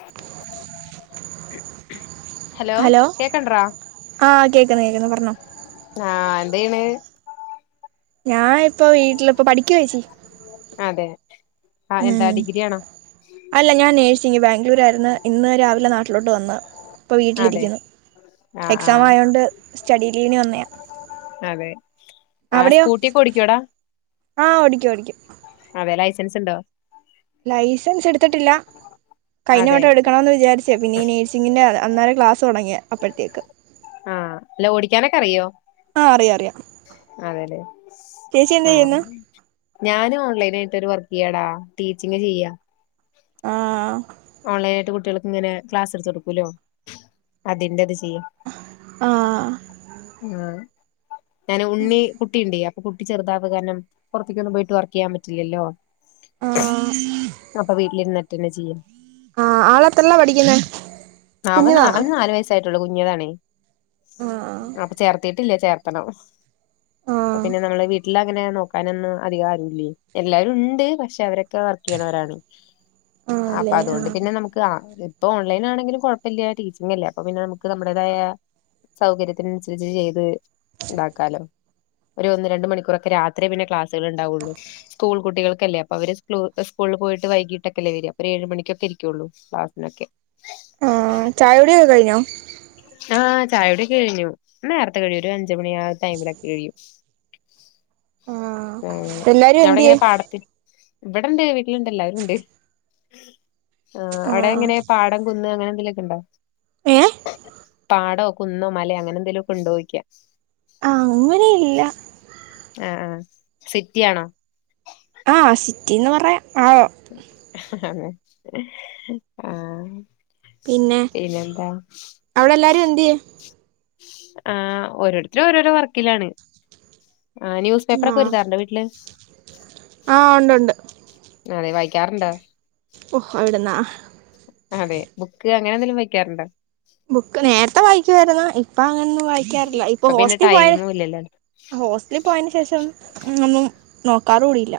അ hello കേക്കണ്ട്രാ ആ കേക്കന്ന് കേക്കുന്നു പറഞ്ഞോ ആഹ് എന്ത് ചെയ്യ്ണെയ് ഞാൻ ഇപ്പ വീട്ടിലി പ്പ പഠിക്കാ ചേച്ചി അതെ ആ എന്താ ഉം ഡിഗ്രി ആണോ അല്ല ഞാൻ നേഴ്സിങ് ബാംഗ്ലൂരയിരുന്നു ഇന്ന് രാവിലെ നാട്ടിലോട്ട് വന്ന് ഇപ്പൊ അതെ വീട്ടിലിരിക്കുന്നു ആഹ് എക്സാം ആഹ് ആയതോണ്ട് സ്റ്റഡി ലീവിന് വന്നെയാ ആ സ്കൂട്ടിയൊക്കെ ഓടിക്കോ ഡാ ആ ഓടിക്കും ഓടിക്കും അതെ ലൈസൻസ് ഉണ്ടോ ലൈസൻസ് എടുത്തിട്ടില്ല കഴിഞ്ഞ അതെ വട്ടം എടുക്കണമെന്ന് വിചാരിച്ചേ പിന്നെ ഈ നഴ്സിംഗ് ന്റെ അന്നേരം ക്ലാസ് തുടങ്ങിയെ അപ്പോഴത്തേക്ക് ആഹ അല്ല ഓടിക്കാനൊക്കെ അറിയോ ആ അറിയാം അറിയാം അതെല്ലെ ചേച്ചി എന്താ ആഹ ചെയ്യുന്നു ഞാനും ഓൺലൈനായിട്ട് ഒരു വർക്ക് ചെയ്യാടാ ടീച്ചിംഗ് ചെയ്യ ആ ഓൺലൈൻ ആയിട്ട് കുട്ടികൾക്ക് ഇങ്ങനെ ക്ലാസ് എടുത്ത് കൊടുക്കല്ലോ അതിന്റെ ഇത് ചെ- യ്യ ആ ആ ഞൻ ഉണ്ണി കുട്ടിണ്ടെ കുട്ടി ചെറുതായത് കാരണം പുറത്തേക്കൊന്നും പോയിട്ട് വർക്ക് ചെയ്യാൻ പറ്റില്ലല്ലോ ആ അപ്പൊ വീട്ടിലിരുന്നിട്ട് തന്നെ ചെയ്യാം ആഹ് ആള് എത്രയിലാ പഠിക്കുന്നേ അവൻ കുഞ്ഞിതാണോ അവന് നാല് വയസ്സായിട്ടുള്ളു കുഞ്ഞതണേ ആ അപ്പൊ ചേർത്തിട്ട് ട്ടില്ല ചേർത്തണം ആ പ്പ പിന്നെ നമ്മളെ വീട്ടില അങ്ങനെ നോക്കാനൊന്നും അധികം ആരു ഇല്ലേ എല്ലാവരും ഉണ്ട് പക്ഷെ അവര ഒകെ വർക്ക്‌ ചെയുന്നവാരാണ് ആ അപ്പ അല്ലേ അതുകൊണ്ട് ആ പിന്നെ നമുക്ക് ആ പ്പ ഓൺലൈൻ ആണെങ്കിലും കൊഴപ്പയില്ല ടീച്ചിങ് അല്ലെ അപ്പൊ പിന്നെ നമുക്ക് നമ്മുടേതായ സൗകര്യത്തിനനുസരിച്ച് ചെയ്ത് ഉണ്ടാക്കാലോ ഒരു ഒന്ന് രണ്ട് മണിക്കൂറക്കെ രാത്രിയേ പിന്നെ ക്ലാസ്സുകൾ ഉണ്ടാവോള്ളൂ സ്കൂൾ കുട്ടികൾക്കല്ലേ അപ്പ അവര് സ് സ്കൂളിൽ പോയിട്ട് വൈകട്ടൊക്കെല്ലേ വര അപ്പ ഏഴ് മണിക്കക്കെ ഇരിക്കുള്ളൂ ക്ലാസ്സ്‌ന്നൊക്കെ ആഹ് ചായകുടി ഒക്കെ കഴിഞ്ഞോ ആഹ് ചായുടി ഒക്കെ കഴിഞ്ഞു. നേര്ത്തെ കഴിയും. ഒരു അഞ്ചു മണിയാ ആ ടൈമിലൊക്കെ കഴിയും. ആഹ് ഏഹ് എല്ലാരും എന്തിയേ ഞവ്ടെങ്ങനെ പാടത്തി ഇവിടെണ്ട് വീട്ട്ല്ണ്ട് എല്ലരുണ്ട് ആ ആഹ് അവ്ടെങ്ങനെ പാ ടം, കുന്ന് അങ്ങനെ എന്തെലൊക്കെണ്ടോ? ഏഹ് പാടോ, കുന്നോ, മലേ അങ്ങനെ എന്തേലൊക്കെ ഉണ്ടോ യ്ക്കാ ആഹ് അങ്ങനെയില്ല അഹ് ആഹ് സിറ്റി ആണോ? ആ സിറ്റിന്ന് പറയാ ആവോ ആഹ് പിന്നെ അവ്ടെ എല്ലാരും എന്തേ ആഹ് ഓരോരുത്തരും ഓരോരോ വർക്കിലാണ് ആഹ് ന്യൂസ് പേപ്പർ ഒക്കെ ആഹ് വര്ത്താറുണ്ടോ വീട്ട്ല് ആഹ് ഉണ്ടുണ്ട് അതെ വായിക്കാർണ്ടോ ഓഹ് എവിടുന്നാ അതെ ബുക്ക് അങ്ങനെ എന്തെങ്കിലും വായ്ക്കാർണ്ടോ ബുക്ക് നേരത്തെ വായിക്കുമായിരുന്നു ഇപ്പ അങ്ങനൊന്നും വായിക്കാറില്ല ഇപ്പൊ പിന്നെ ഹോസ്റ്റിൽ പോയാ ടൈമും ഇല്ലല്ലോ ഹോസ്റ്റലിൽ പോയേന് ശേഷം ഒന്നും നോക്കാറു കൂടി ഇല്ല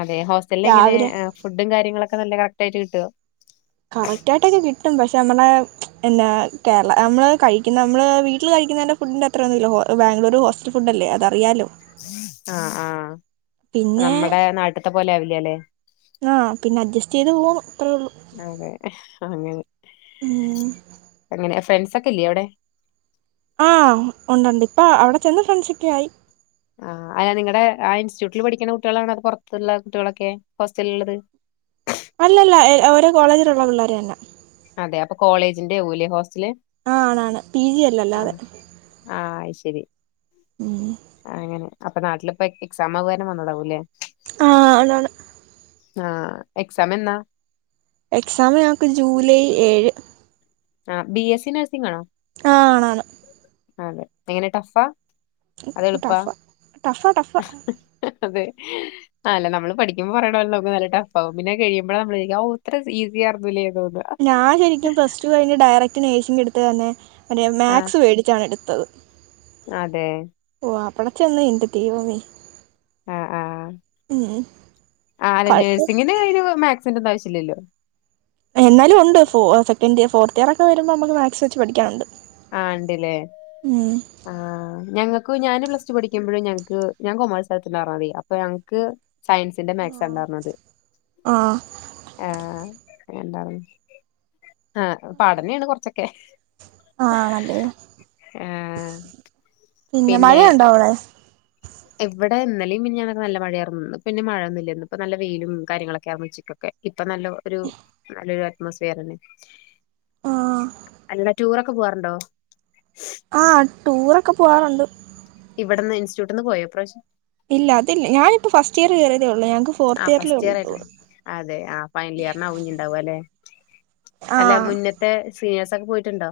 അതെ ഹോസ്റ്റലിൽ എങ്ങനെ ഫുഡും കാര്യങ്ങളൊക്കെ നല്ല കറക്റ്റ് ആയിട്ട് കിട്ടോ കറക്റ്റ് ആയിട്ടൊക്കെ കിട്ടും. പശേ അ മ്മളെ എന്ന കേരള നമ്മള് കഴിക്കുന്ന നമ്മള് വീട്ട്ല് കഴിക്കുന്നേന്റെ ഫുഡ്ന്റെ അത്രേന്നുല്ല ഹോ ബാംഗ്ലൂറ് ഹോസ്റ്റൽ ഫുഡല്ലേ അതറിയാലോ അഹ് ആഹ് പിന്നെ നമ്മടെ നാട്ട്ത്തെ പോലെ ആവില്ലെലേ ആഹ് പിന്നെ അഡ്ജസ്റ്റ് ചെയ്ത് പോണു അത്രേള്ളൂ അതെ അങ്ങനെ ഉം അങ്ങനെ ഫ്രണ്ട്സ് ഒക്കെല്ല്യേ അവിടെ ആഹ് ഉണ്ടുണ്ട് ഇപ്പാ അവ്ടെ ചെന്ന് ഫ്രണ്ട്ഷിക്കെ ആയി ആഹ് നിങ്ങടെ ആ ഇൻസ്റ്റിറ്റ്യൂട്ട്ല് പഠിക്ക്ണ കുട്ട്യാളാണ് അത് പൊറത്ത്ള്ള കുട്ടികളൊക്കെ ഹോസ്റ്റൽള്ളത്? അല്ലല്ല ഓരോ കോളേജിലുള്ള പിള്ളേര് തന്നാ അതെ അപ്പൊ കോളേജിന്റെയവുല്ലേ ഹോസ്റ്റല് ആഹ് ആണ് ആണ് പി ജി അല്ല അല്ലാതെ ആഹ് ആഹ് ശരി ഉം അങ്ങനെ അപ്പൊ നാട്ടില്പ്പ എക്സാം ആ [inaudible] വന്നതാവൂല്ലേ ആഹ് ആണാണ്. ആഹ് എക്സാമെന്നാ? എക്സാമ് ഞങ്ങക്ക് ജൂലൈ ഏഴ് ആഹ് ബി എസ് സി നഴ്സിങ് ആണോ ആഹ് ആണാണ്. ആണ്ല്ലെ എങ്ങനെ ടഫാ അത് എള്പ്പാ ടഫാ ടഫാ ടഫാ അതെ അല്ല നമ്മള് പഠിക്കുമ്പോ പറയണ [unintelligible] നല്ല ടഫാവും. പിന്നെ കഴിമ്പ്ളാ നമ്മള് ക്കാ ഔ ഇത്ര ഈസി ആയ്രുന്നൂല്ലേ തോന്ന ഞാ ശരിക്കും പ്ലസ് ടു കഴിഞ്ഞ് ഡയറക്റ്റ് നഴ്സിങ് എട്ത്ത തന്നെ മറ്റേ ആഹ് മാത്സ് പേടിച്ചാണ് എടുത്തത് അതെ ഓഹ് അവിടെ ചെന്ന് എൻ്റെ ദൈവമേ ആഹ് ആഹ് ഉം ആ അല്ല കൊഴപ്പ നഴ്സിങ്ങിന് അയിന് മാത്സിന്റെ ഒന്നും ആവശ്യം ഇല്ലല്ലോ. എന്നാലും ഉണ്ട് ഫോ സെക്കന്റ് ഇയ ഫോർത്ത് ഇയറ് ഒക്കെ വരുമ്പോ അമ്മക്ക് മാത്സ് വെച്ച് പഠിക്കാനുണ്ട് ആഹ് ഇണ്ട്‌ല്ലേ ഉം ആഹ് ഞങ്ങക്കു ഞാന് പ്ലസ് ടു പഠിക്ക്മ്പഴും ഞങ്ങക്ക് ഞാ കൊമേഴ്സ് എട്ത്ത്ണ്ടായിർന്നതേ അപ്പ ഞൻക്ക് സയൻസിന്റെ മാത്സണ്ടാർന്നത് ആഹ് ആഹ് എങ്ങണ്ടാർന്നു ആഹ് പാഠന്യാണ് കൊർച്ചൊക്കെ ആണല്ലേ ആഹ് പിന്നെ മഴയുണ്ടോ അവിടെ ഇവിടെ ഇന്നലേും മിന്നെഞാന്നൊക്കെ നല്ല മഴയറന്നു പിന്നെ മഴൊന്നില്ല ഇപ്പ നല്ല വെയിലും കാര്യങ്ങളൊക്കെ ഇറന്ന് വച്ചിക്കും ഇപ്പൊ നല്ല ഒരു നല്ലൊരു അറ്റ്മോസ്ഫിയർന്നെ ആഹ് അല്ല ടൂറൊക്കെ പോവാറുണ്ടോ ആഹ് ടൂറൊക്കെ പോവാറുണ്ട് ഇവിടുന്ന് ഇൻസ്റ്റ്യൂട്ടന്ന് പോയ ഇപ്രാവിശ്യ ഇല്ല അതില്ല ഞാനിപ്പോ ഫസ്റ്റ് ഇയർ കയറതേ ഉള്ളൂ ഞൾക്ക് ആഹ് ഫോർത്ത് ഇയറൽ ഫസ്റ്റ് ഇയർ ഉള്ളൂന്ന്തോന്ന് ആയിട്ടുണ്ട് അതെ ആഹ് ഫൈനലിയറിനാവും ഇനിഇണ്ടാവുകാല്ലെ അല്ല ആഹ് മുന്ന ന്നത്തെ സീനിയേഴ്സ്ക്കെ പോയിട്ടുണ്ടോ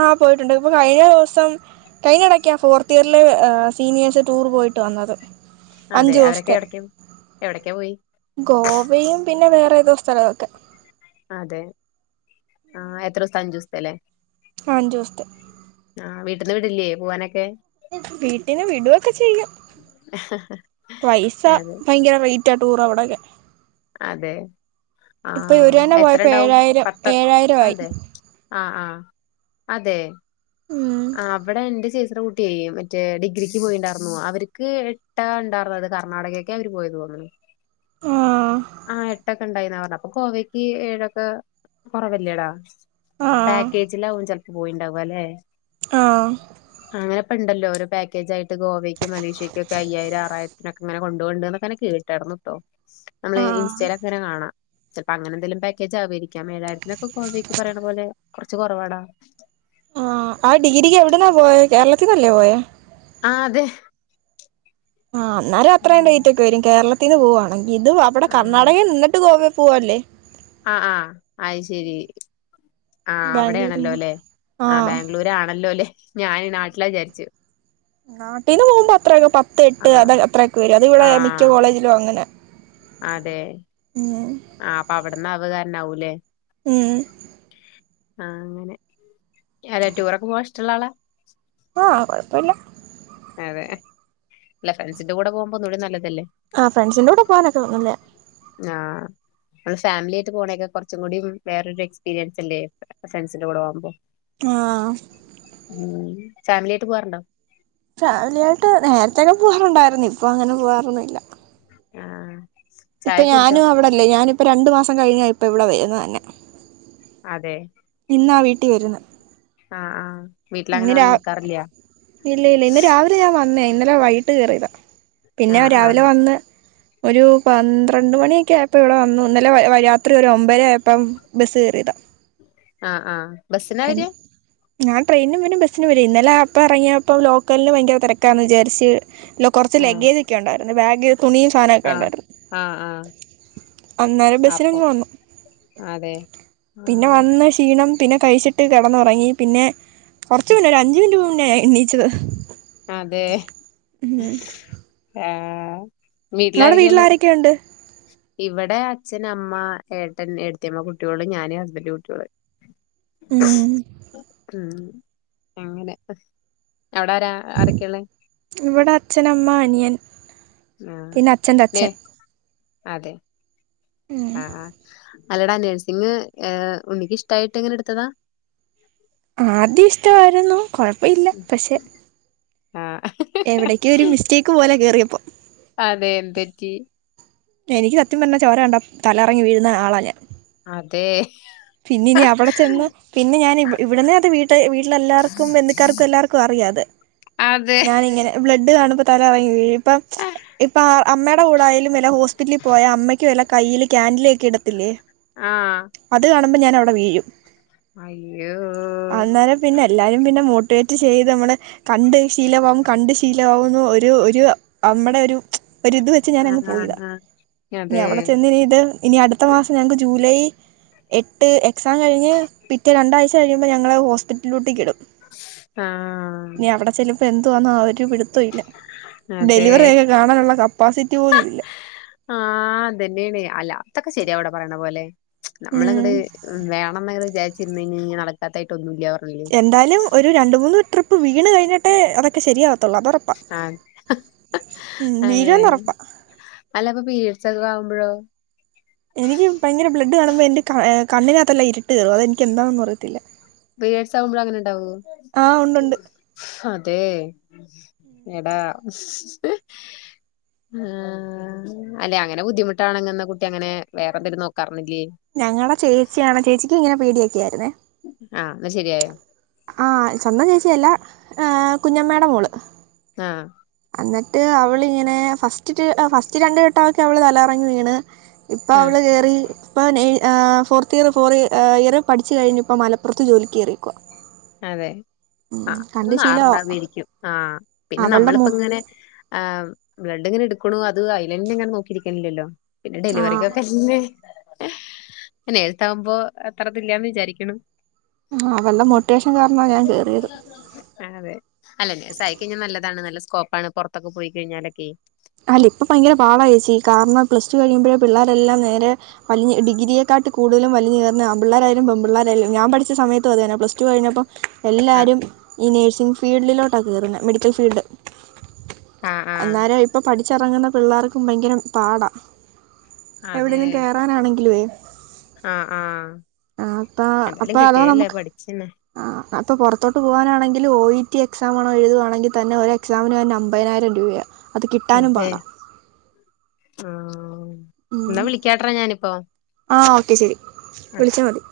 ആഹ് പോയിട്ടുണ്ട് ഇപ്പൊ കഴിഞ്ഞ ദിവസം കഴിഞ്ഞടക്കെയാ ഫോർത്ത് ഇയറിലെ സീനിയേഴ്സ് ടൂർ പോയിട്ട് വന്നത് അതെ അഞ്ചു അവരൊക്കെ ദിവസത്തെ എവിടക്ക എവിടേക്കാ പോയി ഗോവയും പിന്നെ വേറെ ഏതോ സ്ഥലവുക്കെ അതെ ആഹ് എത്ര ദിവസം അഞ്ചു ദിവസത്തെല്ലേ ആഹ് അഞ്ചുസത്തേ ആഹ് വീട്ടിന്ന് വിടില്ലേ പോവാനൊക്കെ വീട്ടീന്ന് വിടൊക്കെ ചെയ്യും പൈസ അതെ ഭയങ്കര റയ് റ്റ ടൂർ അവിടൊക്കെ അതെ ഇപ്പൊ ഇവര് ആഹ് തന്നെ എത്ര പോയപ്പോ ഉണ്ടാവും ഏഴായിരം പത്ത് ഏഴായിരം ആയി അതെ ആഹ് ആഹ് അതെ ഉം ആഹ് അവിടെ എന്റെ ചേച്ചിടെകു ചെയ മറ്റേ ഡിഗ്രിക്ക് പോയിണ്ടായിർന്ന അവർക്ക് എട്ടാ ഉണ്ടായിർന്ന അത് കർണാടകക്കെ അവര് പോയത് തോന്നണ് ആഹ് ആഹ് എട്ടൊക്കെ ഉണ്ടായിന്ന അവ അപ്പ ഗോവക്ക് ഏഴ്ക്കെ കുറവല്ലേടാ ആഹ് പാക്കേജിലാവും ചില പോയിണ്ടാവല്ലെ ആഹ് അങ്ങനെ ഇപ്പ ഇണ്ടല്ലോ ഒരു പാക്കേജായിട്ട് ഗോവേക്ക് മലേഷ്യയ്ക്കും ഒക്കെ അയ്യായിരം ആറായിരത്തിനൊക്കെ അങ്ങനെ കൊണ്ടോഅ്ണ്ട് എന്നൊക്കങ്ങനെ കേട്ടായിറുന്നുട്ടോ നമ്മള് ആഹ് ഇൻസ്റ്റയിലൊക്കെങ്ങനെ കാണാ. ചെൽപ്പോ അങ്ങനെ എന്തെലും പാക്കേജ് ആവായിരിക്കാം ഏഴായിരത്തിനൊക്കെ ഗോവേക്ക് പറിണ പോലെ കൊർച്ച് കൊറവാടാ. ആഹ് ആഹ് ഡിഗ്രിക്ക് എവിട്ന്നാ പോയെ കേരളത്തിന്നല്ലേ പോയേ. ആഹ് അതെ. ആഹ് അന്നാരം അത്ര റേറ്റൊക്കെ വരും കേരളത്തീന്ന് പോവാണങ്കി. ഇത് അവിടെ ആഹ് കർണാടകേൽ നിന്നിട്ട് ഗോവേ പോവല്ലേ ആഹ് ആഹ് അ്ശരി ആഹ് ബാംഗ്ലൂര്ന്ന് അവിടേണല്ലോലെ ആഹ് ബാംഗ്ലൂരാണല്ലോലെ ഞാൻ നാട്ടിലാ വിചാരിച്ച്. നാട്ടീന്ന് പോകുമ്പോ അത്രയൊക്കെ പത്ത് ആ എട്ട് അത അത്രയൊക്കെ വരും ആ അതിവിടെ മിക്ക കോളേജിലും അങ്ങനെ. അതെ ഉം ആഹ് അപ്പ അവിടെന്ന് അവ്കാരനാവൂലേ ഉം ആഹ് അങ്ങനെ. അതെ ടൂറൊക്കെ പോവാൻ ഇഷ്ടള്ള ആളാ. ആഹ് കുഴപ്പില്ല അതെ അല്ല ഫ്രണ്ട്സിന്റെ കൂടെ പോകുമ്പോ ഒന്നൂടി നല്ലതല്ലേ ആഹ് ഫ്രണ്ട്സിന്റെ കൂടെ പോവാനൊക്കെ നല്ലേ ആഹ് നമ്മള് ഫാമിലി ആയിട്ട് പോണെക്കെ കുറച്ചും കൂടിം വേറൊരു എക്സ്പീരിയൻസ്ല്ലേ ഫ്രണ്ട്സിന്റെ കൂടെ പോവുമ്പോ. ആഹ് ഉം ഫാമിലി ആയിട്ട് പോവാറുണ്ടോ ഫാമിലി ആയിട്ട് നേറത്തെക്കെ പോവാറുണ്ടായിരുന്നു ഇപ്പൊ അങ്ങനെ പോകവാറൊന്നുംല്ല ആഹ് ഇപ്പ ചായൊക്കെ കുടിച്ചോ ഞാനും അവിടെല്ല ഞാനിപ്പം രണ്ടു മാസം കഴിഞ്ഞ ഇപ്പ ഇവിടെ വരുന്നഅ് തന്നെ അതെ ഇന്നാ വീട്ടി വരുന്ന് ആഹ് ആഹ് വീട്ടില അങ്ങനെ വന്ന് നിക്കാറില്ല്യ. ഇല്ല ഇല്ല ഇന്ന് രാവിലെ ഞാൻ വന്നേ ഇന്നലെ വൈകിട്ട് കേയറിയതാ. പിന്നെ ആഹ് രാവിലെ ആഹ് വന്ന് ഒരു പന്ത്രണ്ട് മണിയൊക്കെ ആയപ്പോ ഇവിടെ വന്നു. ഇന്നലെ രാത്രി ഒരു ഒമ്പേര ആയപ്പം ബസ്സ് കേറിയതാ. ആഹ് ആഹ് ബസ്സിനാ എൻ വരിക ഞാ ട്രെയിനും വരും ബസിനും വരും. ഇന്നലെ അപ്പ എറങ്ങിയപ്പോ ലോക്കല്ല് ഭയങ്കര തെരക്കാന്ന് ചാരിച്ച് ലൊ കൊർച്ച് ആഹ് ലഗേജ്ക്കെ ഉണ്ടായിരുന്നു ബാഗ് തുണിയും സാനൊക്കെ ആഹ് ണ്ടായിരുന്നു. ആഹ് ആഹ് അന്നേരം ബസിന് അപ്പം പോന്നു അതെ പിന്നെ ആഹ് വന്ന ക്ഷീണം പിന്നെ കഴിച്ചിട്ട് കെടന്നൊറങ്ങി പിന്നെ കൊർച്ച് മുന്നേ ഒരു അഞ്ച് മിനിറ്റ് മുന്നേ എണീച്ചത്. അതെ ഉം ആഹ് അവടെ വീട്ടിലാരൊക്കെയുണ്ട്? ഇവടെ അച്ഛൻ, അമ്മ, ഏട്ടൻ, ഏട്ടത്തിയമ്മ, കുട്ടിയോള്, ഞാന്, ഹസ്ബന്റ്, കുട്ടിയോള് ഉം ഉം അങ്ങനെ അവടാരാ? ആരെക്കെള്ളെ? ഇവടെ അച്ഛനമ്മ, അനിയൻ ആഹ് പിന്നെ അച്ഛൻ്റെ തെ അച്ഛൻ അതെ ആഹ് ആഹ് അല്ലടാ നഴസിങ് ഏഹ് ഉണ്ണിക്ക് ഇഷ്ടായിട്ട് അങ്ങനെ എട്ത്തതാ? ആദ്യം ഇഷ്ടായിരുന്നു കൊഴപ്പ ഇല്ല പക്ഷെ ആഹ് എവിടെക്കേ ഒരു മിസ്റ്റേക്ക് പോലെ കേറിയപ്പോ അതെ എന്തറ്റി? എനിക്ക് സത്യം പർഞ്ഞാ ചോര കണ്ടാ തല കറങ്ങി വീഴുന്ന ആളാ ഞാൻ. അതെ പിന്നെ ഇനി അവടെ ചെന്ന് പിന്നെ ഞാൻ ഇവ് ഇവടന്ന് അത് വീട്ട് വീട്ടിലെല്ലാർക്കും ബന്ധക്കാർക്കും എല്ലാർക്കും അറിയാ അത്. അതെ ഞാനിങ്ങനെ ബ്ലഡ് കാണുമ്പോ തല കറങ്ങി വീഴും ഇപ്പം. ഇപ്പ അമ്മയുടെ കൂടെയാലും വല ഹോസ്പിറ്റലിൽ പോയാ അമ്മയ്ക്ക് വല കയ്യിൽ കാൻഡില ഒക്കെ ഇടത്തില്ലേ. ആഹ് അത് കാണുമ്പ ഞാൻ അവടെ വീഴും. അയ്യോ! അന്നേരം പിന്നെ എല്ലാരും പിന്നെ മോട്ടിവേറ്റ് ചെയ്ത് നമ്മള് കണ്ട് ശീലമാവും. കണ്ട് ശീലാകുന്നു ഒരു ഒരു നമ്മുടെ ഒരു ഒരിത് വെച്ച് ഞാൻ അങ്ങ് പോയിതാ ആഹ് ഇഞ്ഞ് അതെ അവടെ ചെന്ന് ഇനി ഇത് ഇനി അട്ത്ത മാസം ഞങ്ങക്ക് ജൂലൈ എട്ട് എക്സാം കഴിഞ്ഞ് പിറ്റേ രണ്ടാഴ്ച കഴിയുമ്പോ ഞങ്ങളെ ഹോസ്പിറ്റലിലോട്ട് കിടും. ആഹ് ഇനി അവടെ ചെല്ല്മ്പോ എന്തോന്നാ ഒരു പിടു ത്തൊല്ല അതെ ഡെലിവറിയൊക്കെ കാണാനുള്ള കപ്പാസിറ്റി പോലുംല്ല. ആഹ് അതന്നെയാണ് അല്ല അതൊക്കെ ശരിയാ അവടെ പറിണ പോലെ. ഉം നമ്മളങ്ങട് വേണംന്ന്ങ്ങന വിചാച്ചിര്ന്ന യ്ഞ്ഞാ നടക്കാത്തായിട്ട് ഒന്നുംല്ല പർഞ്ഞി എന്തായാലും ഒരു രണ്ട്, മൂന്ന് ട്രിപ്പ് വീണ് കഴിഞ്ഞിട്ടേ അതൊക്കെ ശരിയാവത്തുള്ളൂ അത് ഒറപ്പാ. ആഹ് ഉം അതെ വീഴുന്ന് ഒറപ്പാ. അല്ല പ്പൊ പീരിഡ്സ് ഒക്കെ ആവുമ്പഴോ? എനിക്ക് ഭയങ്കര ബ്ലഡ് കാണുമ്പോ എന്റെ ഹേ കണ്ണ്നകത്തല്ലാം ഇര്ട്ട് കേറും അതെനിക്ക് എന്താന്നും അറിയത്തില്ല. പിരിയ്ഡ്സ് ആകുമ്പോഴും അങ്ങനെ ണ്ടാവോ? ആഹ് ഉണ്ടുണ്ട് അതെ എടാ ആഹ് അല്ലെ അങ്ങനെ ബുദ്ധിമുട്ടാണങ്ങന്ന കുട്ടി അങ്ങനെ വേറെന്തെലും നോക്കാർന്നില്ലേ. ഞങ്ങടെ ചേച്ചിയാണ് ചേച്ചിക്ക് ഇങ്ങനെ പേടിയൊക്ക ആയിരുന്നേ. ആഹ് ന്ന ശരിയായോ? ആഹ് സ്വന്തം ചേച്ചിയല്ല ഏ കുഞ്ഞമ്മേടെ മോള് ആഹ് എന്നിട്ട് അവളിങ്ങനെ ഫസ്റ്റ് ഫസ്റ്റ് രണ്ടു വട്ടൊഒക്കെ അവള് തലകറങ്ങി വീണ് ഇപ്പൊ ആഹ് അവള് ഏറി ഇപ്പൊ നെ ആഹ് ഫോർത്ത് ത്ത് ഫോറ് ഏഹ് ഏറെ പഠിച്ചു കഴിഞ്ഞപ്പോ മലപ്പൊറത്ത് ജോലിക്ക് കേറിയേക്കുവാ അതെ ആ ഉം അത് കണ്ട് ശീലവാ മാറണ്ടാന്നിരിക്കും ആഹ് പിന്നെ അവളുടെ നമ്മളിപ്പ മോ ഇങ്ങനെ ആഹ് ബ്ലഡ്‌ ഇങ്ങനെ ഇട്ക്ക്ണു അത് അയിലെന്നേ ഇങ്ങനെ നോക്കിയിരിക്കണില്ലല്ലോ പിന്നെ ആഹ് ഡെലിവറിക്കൊക്കെ ല്ലേ പിന്നെ നേരത്ത ആവുമ്പോ അത്ര ഇതില്ലാന്ന് വിചാരിക്ക്ണ് ആ അവളെ മോട്ടിവേഷൻ കാരണാ ഞാൻ കേറിയത് ആ അതെ അല്ല നേഴ്സ് ആയി കഴിഞ്ഞാ നല്ലതാണ് നല്ല സ്കോപ്പാണ് പൊറത്തൊക്കെ പോയി കഴിഞ്ഞാലൊക്കേയ് അല്ല ഇപ്പ ഭയങ്കര പാവാ ഏച്ചി കാർണം പ്ലസ് ടു കഴിയുമ്പഴേ പിള്ളേരെല്ലാം നേരെ വലിഞ്ഞ് ഡിഗ്രിയേക്കാട്ട് കൂടുതലും വലിഞുകേറുന്ന ആൺ പിള്ളാരായാലും പെൺ പിള്ളാരാലും ഞാൻ പഠിച്ച സമയത്തും അതെ ഞാൻ പ്ലസ്ടു കഴിഞ്ഞപ്പം ആഹ് എല്ലാരും ഈ നേഴ്സിംങ് ഫീൽഡിലോട്ടാ കേറുന്നെ മെഡിക്കൽ ഫീൽഡ് ആഹ് ആഹ് അന്നാരം ഇപ്പൊ പഠിച്ച റങ്ങുന്ന പിള്ളേർക്കും ഭയങ്കരം പാടാ എവിടെലും കേറാനാണെങ്കിലോയ് ആ ആ അപ്പൊ എന്തായാലും അതോ കിട്ടിയല്ലേ നമുക്ക് പഠിച്ചന്നെ ആ അപ്പോ പൊറത്തോട്ട് പോവാനാണെങ്കില് ഓ ഇ ട്ടി എക്സാം ആണോ എഴുതുവാണെങ്കി തന്നെ ഒരു എക്സാമിന് തന്നെ അമ്പതിനായിരം രൂപയാ അതെ ആ ന്നാ വിളിക്കാട്രെ ഞാനിപ്പോ ആഹ് ഓക്കെ ശരി വിളിച്ചാ മതി